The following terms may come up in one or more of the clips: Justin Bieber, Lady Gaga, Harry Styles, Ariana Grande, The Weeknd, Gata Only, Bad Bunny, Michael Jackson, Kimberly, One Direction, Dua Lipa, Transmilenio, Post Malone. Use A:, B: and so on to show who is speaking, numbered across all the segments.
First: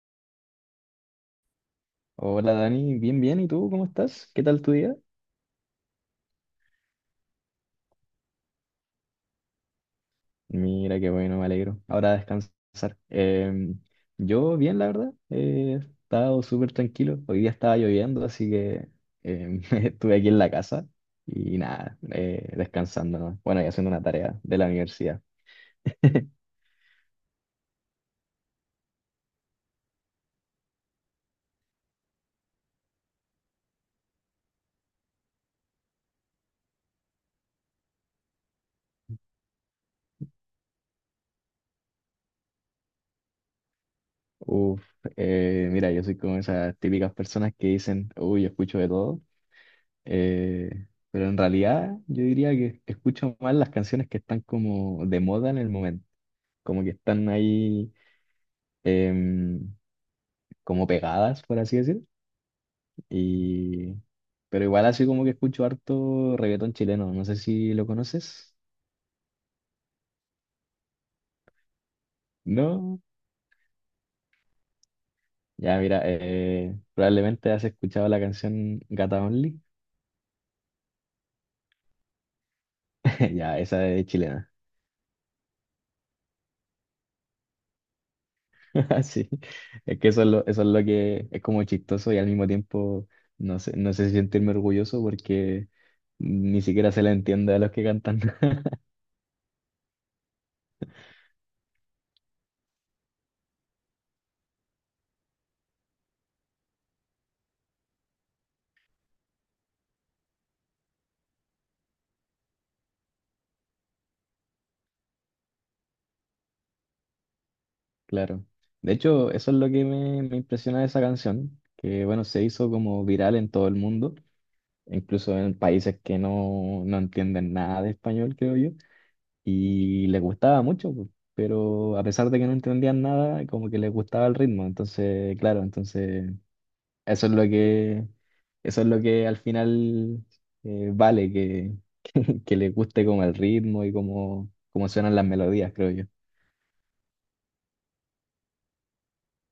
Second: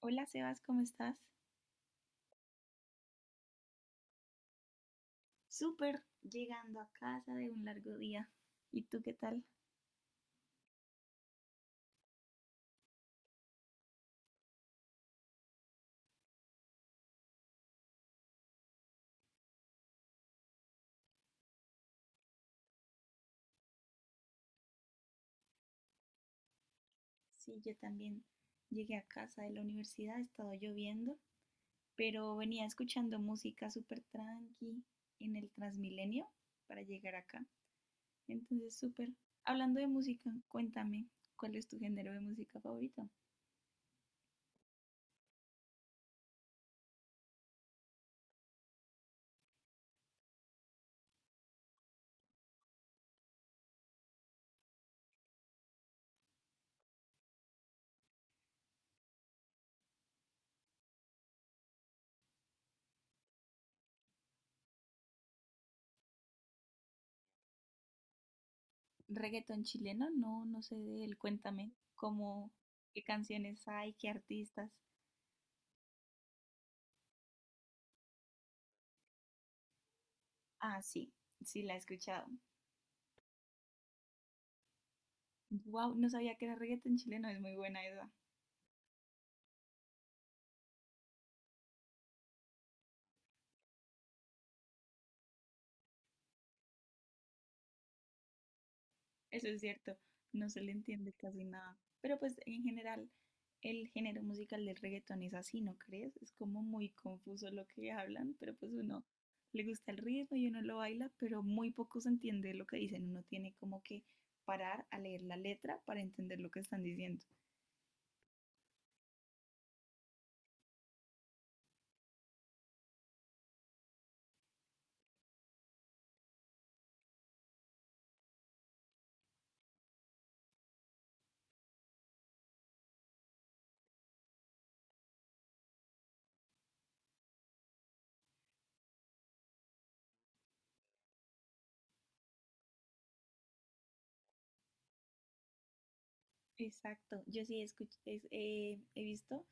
A: Hola Sebas, ¿cómo estás?
B: Hola Dani, bien, bien, ¿y tú cómo estás? ¿Qué tal tu día?
A: Súper, llegando a casa de un largo día. ¿Y tú qué tal?
B: Mira, qué bueno, me alegro. Ahora a descansar. Em, yo bien, la verdad, he estado súper tranquilo. Hoy día estaba lloviendo, así que estuve aquí en la casa y nada, descansando, ¿no? Bueno, y haciendo una tarea de la universidad.
A: Sí, yo también llegué a casa de la universidad, ha estado lloviendo, pero venía escuchando música súper tranqui en el Transmilenio para llegar acá. Entonces, súper. Hablando de música, cuéntame, ¿cuál es tu género de música favorito?
B: Uf, mira, yo soy como esas típicas personas que dicen, uy, yo escucho de todo, pero en realidad yo diría que escucho más las canciones que están como de moda en el momento. Como que están ahí em, como pegadas, por así decir. Y... pero igual así como que escucho harto reggaetón chileno, no sé si lo conoces.
A: ¿Reggaetón chileno? No, no sé de él, cuéntame, ¿cómo,
B: No.
A: qué canciones hay, qué artistas?
B: Ya, mira, probablemente has escuchado la canción Gata Only.
A: Ah, sí, sí la he escuchado.
B: Ya, esa es chilena.
A: Wow, no sabía que era reggaetón chileno, es muy buena esa.
B: Sí, es que eso es lo que es como chistoso y al mismo tiempo no sé, no sé si sentirme orgulloso porque ni siquiera se le entiende a los que cantan.
A: Eso es cierto, no se le entiende casi nada. Pero pues en general, el género musical del reggaetón es así, ¿no crees? Es como muy confuso lo que hablan, pero pues uno le gusta el ritmo y uno lo baila, pero muy poco se entiende lo que dicen. Uno tiene como que parar a leer la letra para entender lo que están diciendo.
B: Claro. De hecho, eso es lo que me impresiona de esa canción, que bueno, se hizo como viral en todo el mundo, incluso en países que no entienden nada de español, creo yo, y les gustaba mucho, pues, pero a pesar de que no entendían nada, como que les gustaba el ritmo. Entonces, claro, entonces eso es lo que, eso es lo que al final vale, que, que, les guste como el ritmo y como suenan las melodías, creo yo.
A: Exacto, yo sí he visto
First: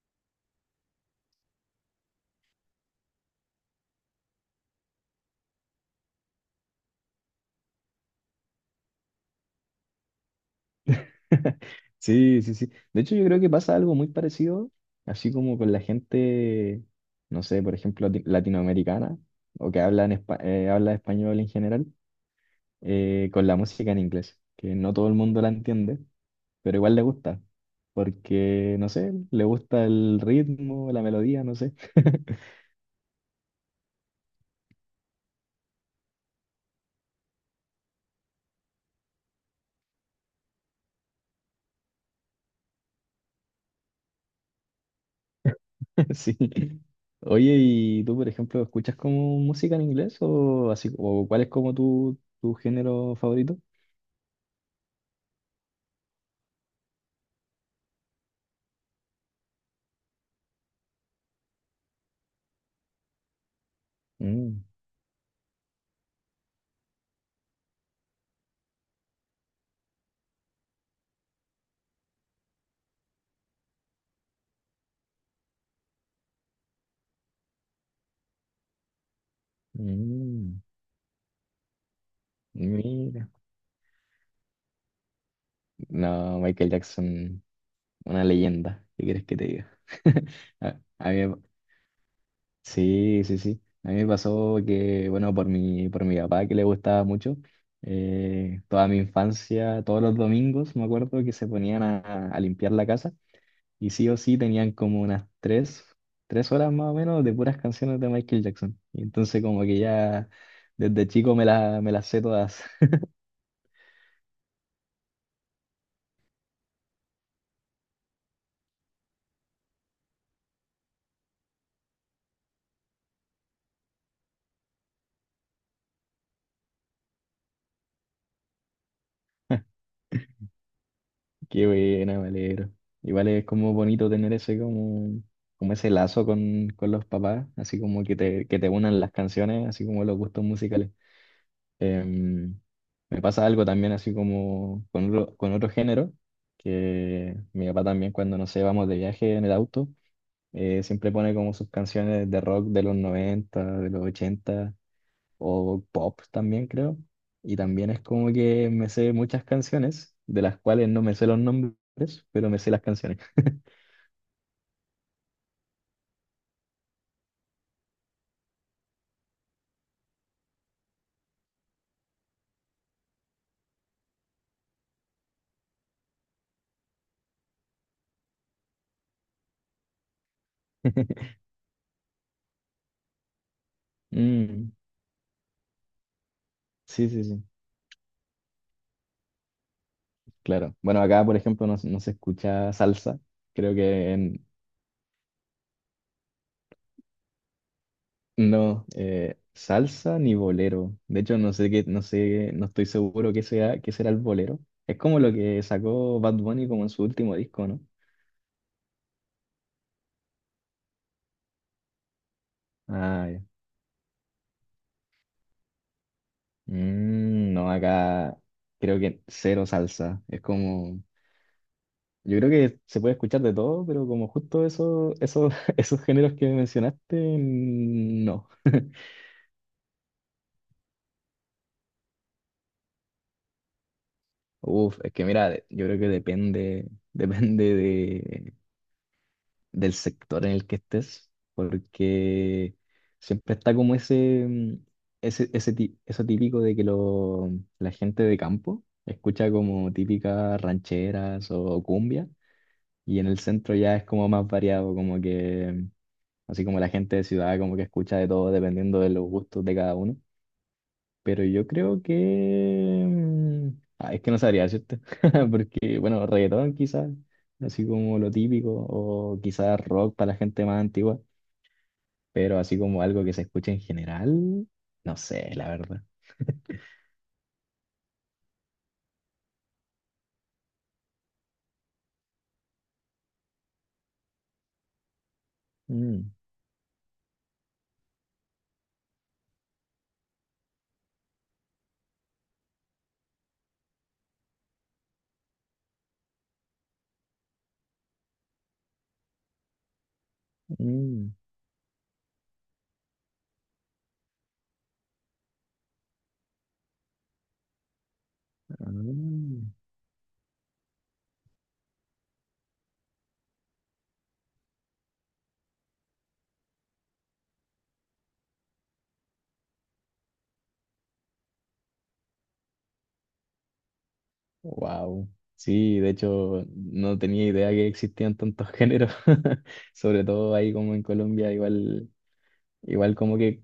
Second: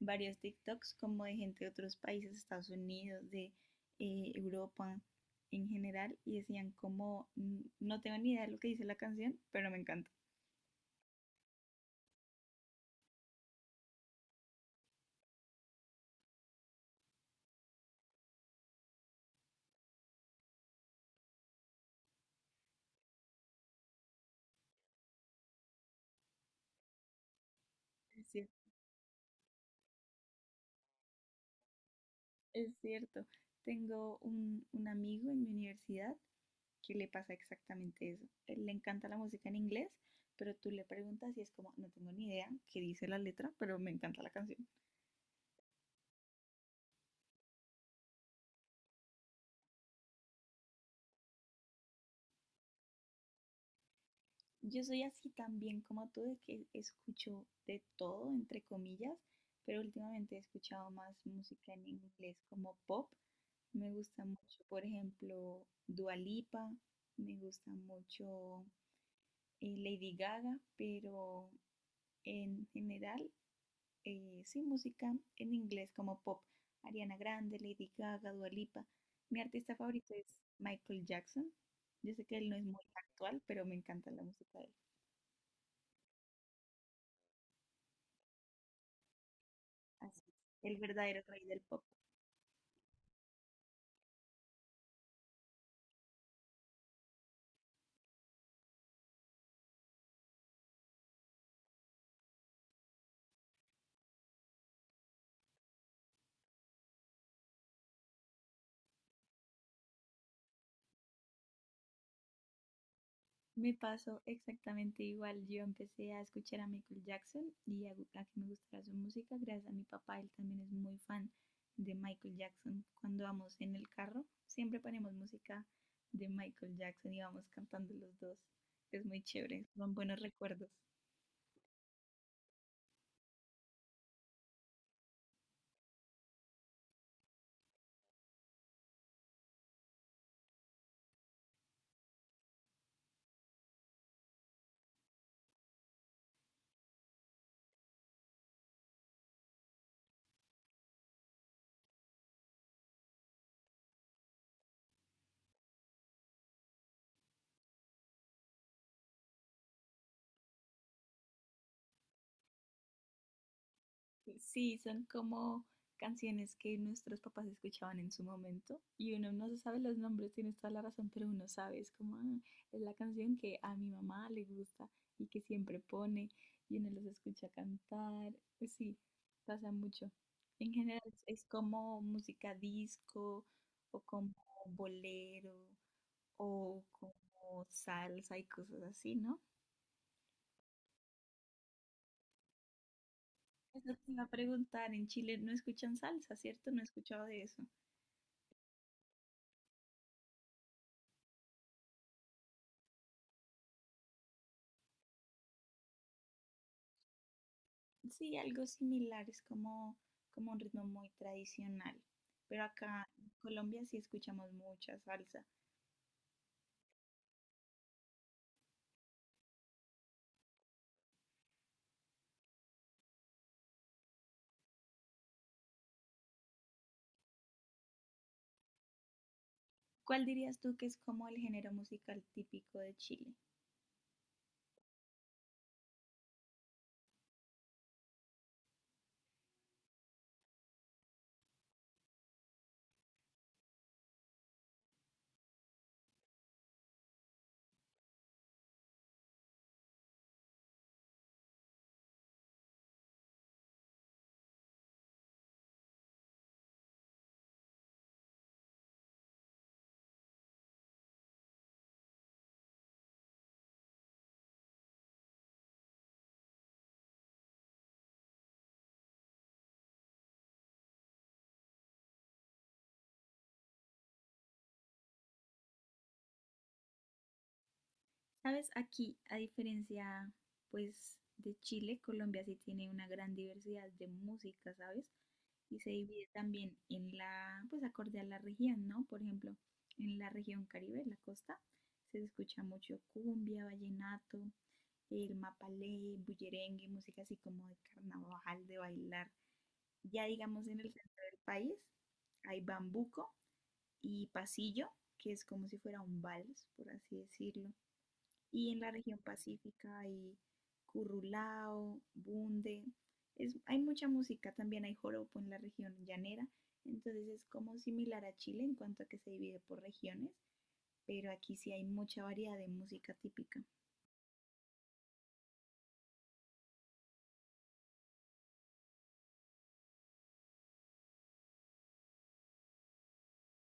A: varios TikToks como de gente de otros países, Estados Unidos, de Europa en general, y decían como, "Mm, no tengo ni idea de lo que dice la canción, pero me encanta".
B: Sí, sí, sí. De hecho, yo creo que pasa algo muy parecido, así como con la gente, no sé, por ejemplo, latinoamericana, o que habla, habla español en general, con la música en inglés, que no todo el mundo la entiende, pero igual le gusta,
A: Es cier-
B: porque, no sé, le gusta el ritmo, la melodía, no sé.
A: es cierto, tengo un amigo en mi universidad que le pasa exactamente eso. Él le encanta la música en inglés, pero tú le preguntas y es como, no tengo ni idea qué dice la letra, pero me encanta la canción.
B: Sí. Oye, ¿y tú, por ejemplo, escuchas como música en inglés o así, o cuál es como tu género favorito?
A: Yo soy así también como tú, de que escucho de todo, entre comillas, pero últimamente he escuchado más música en inglés como pop. Me gusta mucho,
B: Mm,
A: por ejemplo, Dua Lipa, me gusta mucho Lady Gaga, pero en general, sí, música en inglés como pop. Ariana Grande, Lady Gaga, Dua Lipa. Mi artista favorito es
B: mm.
A: Michael Jackson. Yo sé que él no es muy
B: Mira,
A: actual, pero me encanta la música de él.
B: no, Michael Jackson, una leyenda, ¿qué quieres que te diga?
A: Así es, el
B: A, a
A: verdadero
B: mí, me-
A: rey del pop.
B: sí, sí, sí. A mí me pasó que, bueno, por mi papá que le gustaba mucho, toda mi infancia, todos los domingos, me acuerdo que se ponían a limpiar la casa y sí o sí tenían como unas 3 horas más o menos de puras canciones de Michael Jackson. Y entonces como que ya desde chico me las sé todas.
A: Me pasó exactamente igual. Yo empecé a escuchar a Michael Jackson y a que me gustara su música gracias a mi papá. Él también es muy fan de Michael Jackson. Cuando vamos en el carro, siempre ponemos música de Michael Jackson y vamos cantando los dos. Es muy chévere, son buenos recuerdos.
B: Qué buena, me alegro. Igual es como bonito tener ese como, como ese lazo con los papás, así como que que te unan las canciones, así como los gustos musicales. Em, me pasa algo también así como con otro género, que mi papá también cuando, no sé, vamos de viaje en el auto, siempre pone como sus canciones de rock de los 90, de los 80 o pop también creo. Y también es como que me sé muchas canciones, de las cuales no me sé los nombres, pero me sé las canciones.
A: Sí, son como canciones que nuestros papás escuchaban en su momento y uno no se sabe los nombres, tienes toda la razón, pero uno sabe, es como, "Ah, es la canción que a mi mamá le gusta y que siempre pone y uno los escucha cantar". Pues sí, pasa mucho. En general es como música disco o como
B: Mm,
A: bolero o
B: sí, sí, sí,
A: como salsa y cosas así, ¿no?
B: claro. Bueno, acá, por ejemplo, no, se no se escucha salsa. Creo
A: Eso te
B: que
A: iba a
B: en-
A: preguntar, en Chile no escuchan salsa, ¿cierto? No he escuchado de eso.
B: no, salsa ni bolero. De hecho, no sé, no estoy seguro qué sea, qué será el bolero. Es como lo que sacó Bad Bunny como en su último disco, ¿no?
A: Sí, algo similar, es como, como un ritmo muy tradicional, pero acá
B: Ah,
A: en
B: ya.
A: Colombia sí escuchamos mucha salsa.
B: Mm, no, acá creo que cero salsa. Es como, yo creo que se puede escuchar de todo, pero como justo eso, esos esos géneros que mencionaste, mm, no.
A: ¿Cuál dirías tú que es como el género musical típico de Chile?
B: Uf, es que mira, de- yo creo que depende, depende del sector en el que estés, porque siempre está como ese, mm, ese ti- eso típico de que la gente de campo escucha como típicas rancheras o cumbia, y en el centro ya es como más variado, como que así como la gente de ciudad como que escucha de todo dependiendo de los gustos de cada uno. Pero yo creo que... mm, ah, es que no sabría decirte. Porque, bueno, reggaetón quizás, así como lo típico, o quizás rock para la gente más antigua. Pero así como algo que se escuche en general, no sé, la verdad.
A: Sabes, aquí, a diferencia, pues, de Chile, Colombia sí tiene una gran diversidad de música, ¿sabes? Y se divide también en la, pues, acorde a la región, ¿no? Por ejemplo, en la región Caribe, en la costa, se escucha mucho cumbia, vallenato, el mapalé, bullerengue, música así como de carnaval, de bailar. Ya digamos en el centro del país hay bambuco y pasillo, que es como si fuera un vals, por así decirlo. Y en la región pacífica hay currulao, bunde. Es, hay mucha música, también hay joropo en la región llanera. Entonces es como similar a Chile en cuanto a que se divide por regiones, pero aquí sí hay mucha variedad de música típica.
B: Wow. Sí, de hecho, no tenía idea que existían tantos géneros. Sobre todo ahí como en Colombia, igual... igual como que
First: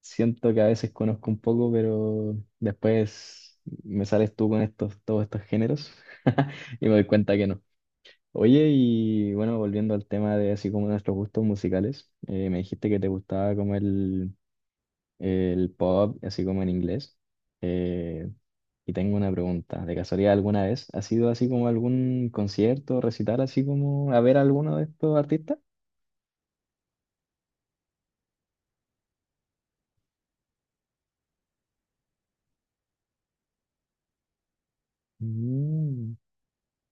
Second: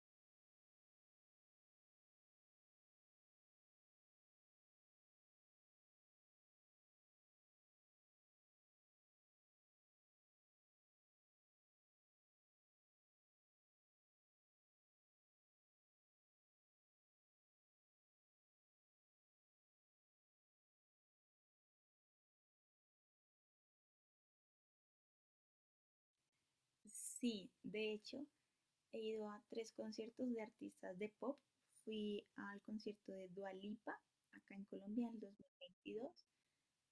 B: siento que a veces conozco un poco, pero después me sales tú con todos estos géneros y me doy cuenta que no. Oye, y bueno, volviendo al tema de así como nuestros gustos musicales, me dijiste que te gustaba como el pop, así como en inglés. Eh, y tengo una pregunta, ¿de casualidad alguna vez has ido así como a algún concierto, recital, así como a ver a alguno de estos artistas?
A: Sí, de hecho, he ido a 3 conciertos de artistas de pop. Fui al concierto de Dua Lipa acá en Colombia en el
B: Mm,
A: 2022,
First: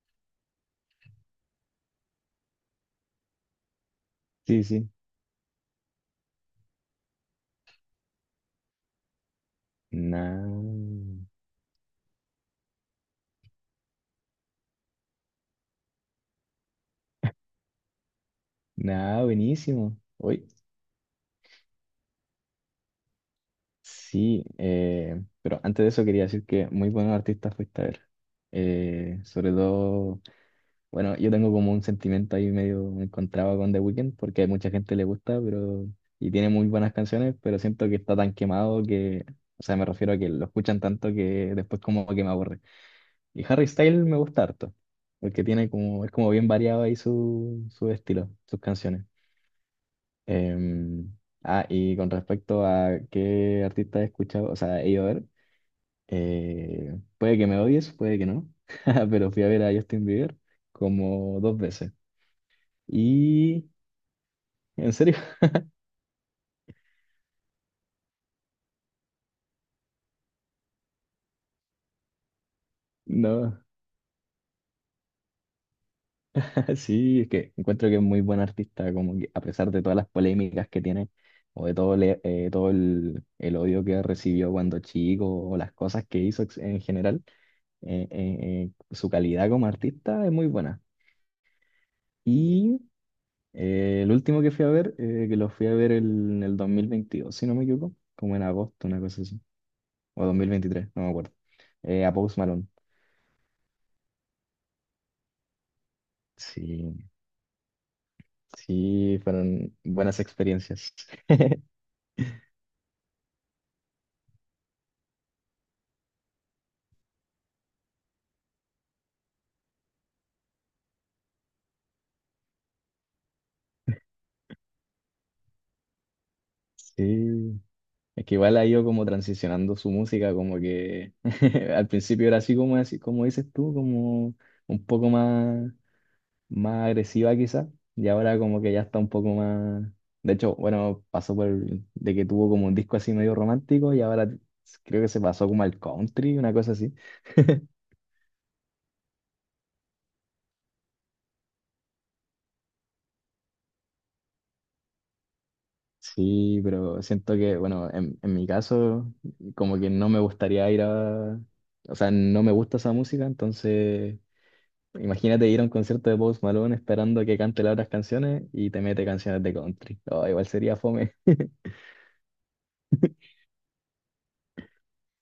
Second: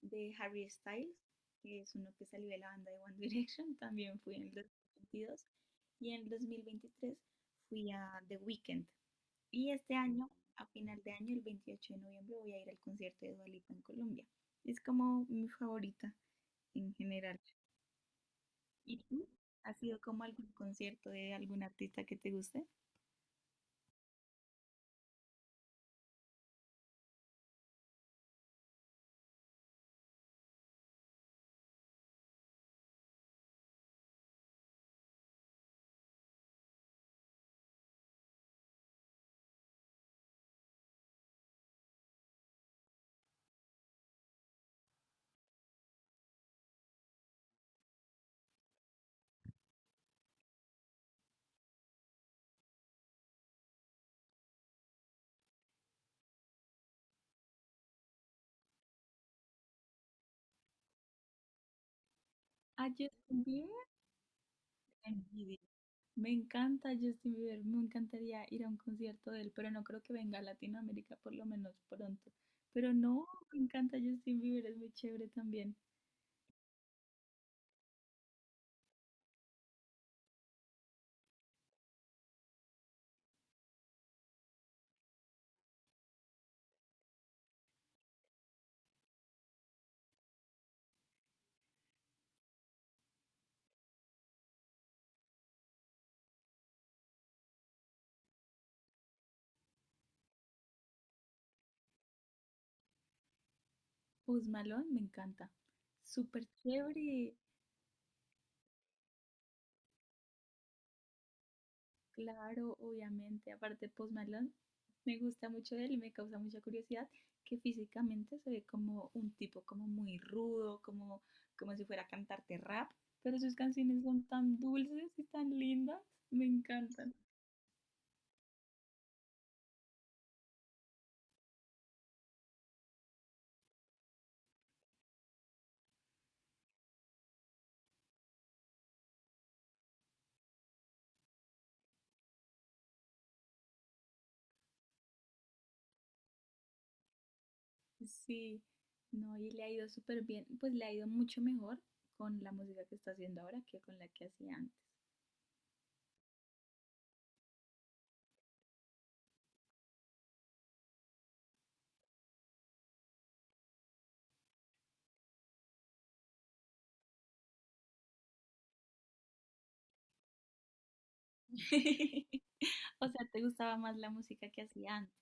A: de Harry Styles, que es uno que salió de la banda de One Direction, también fui en el
B: sí,
A: dos
B: sí.
A: mil veintidós Y en el 2023 fui a The Weeknd. Y este año, a final de
B: Nah,
A: año, el 28 de noviembre, voy a ir al concierto de Dua Lipa en Colombia. Es como mi favorita en general. ¿Y
B: nah,
A: tú? ¿Has
B: buenísimo.
A: sido como a
B: Hoy
A: algún concierto de algún artista que te guste?
B: sí, pero antes de eso quería decir que muy buenos artistas fuiste a ver. Sobre todo, bueno, yo tengo como un sentimiento ahí medio encontrado con The Weeknd, porque a mucha gente le gusta, pero, y tiene muy buenas canciones, pero siento que está tan quemado que, o sea, me refiero a que lo escuchan tanto que después como que me aburre. Y Harry Styles me gusta harto, porque tiene como, es como bien variado ahí su estilo, sus canciones. Em, ah, y con respecto a qué artista he escuchado, o sea, he ido a ver. Puede que me odies, puede que no, pero fui a ver a Justin Bieber como dos veces.
A: A Justin
B: Y,
A: Bieber
B: en serio,
A: en video. Me encanta Justin Bieber, me encantaría ir a un concierto de él, pero no creo que venga a Latinoamérica por lo menos pronto. Pero no, me
B: no,
A: encanta Justin Bieber, es muy chévere también.
B: sí, es que encuentro que es muy buen artista, como que a pesar de todas las polémicas que tiene, o de todo, todo el odio que recibió cuando chico, o las cosas que hizo en general, su calidad como artista es muy buena. Y el último que fui a ver, que lo fui a ver en el 2022 si no me equivoco, como en agosto, una cosa así. O 2023 no me acuerdo. A Post Malone.
A: Post Malone me encanta. Súper
B: Sí,
A: chévere,
B: sí, fueron buenas experiencias.
A: claro, obviamente. Aparte, Post Malone me gusta mucho de él y me causa mucha curiosidad que físicamente se ve como un tipo como muy rudo, como, como si fuera a cantarte rap, pero sus canciones son tan dulces y tan lindas, me encantan.
B: Sí, es que igual ha ido como transicionando su música, como que al principio era así como dices tú, como un poco más, más agresiva quizás, y ahora como que ya está un poco más... de hecho, bueno, pasó por de que tuvo como un disco así medio romántico y ahora creo que se pasó como al country, una cosa así.
A: Sí, no, y le ha ido súper bien, pues le ha ido mucho mejor con la música que está haciendo ahora que con la que hacía antes.
B: Sí, pero siento que, bueno, en mi caso, como que no me gustaría ir a... o sea, no me gusta esa música, entonces imagínate ir a un concierto de Post Malone esperando que cante las otras canciones y te mete canciones de country. Oh, igual sería fome.
A: O sea, te gustaba más la música que hacía antes.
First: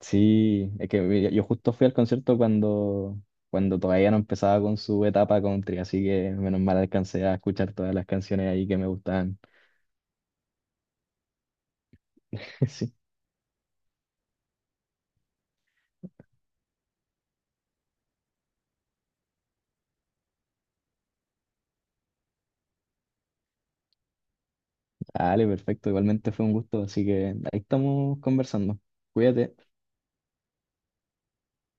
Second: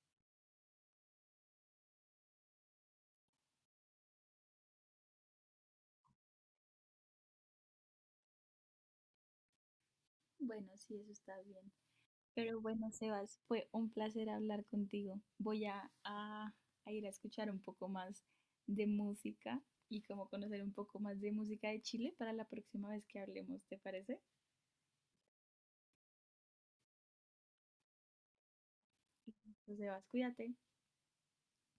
B: Sí, es que mira, yo justo fui al concierto cuando todavía no empezaba con su etapa country, así que menos mal alcancé a escuchar todas las canciones ahí que me gustaban.
A: Bueno, sí, eso está bien. Pero bueno,
B: Sí,
A: Sebas, fue un placer hablar contigo. Voy a, a ir a escuchar un poco más de música y como conocer un poco más de música de Chile para la próxima vez que hablemos, ¿te parece?
B: dale, perfecto. Igualmente fue un gusto, así que ahí estamos conversando. Cuídate.
A: Entonces, Sebas, cuídate.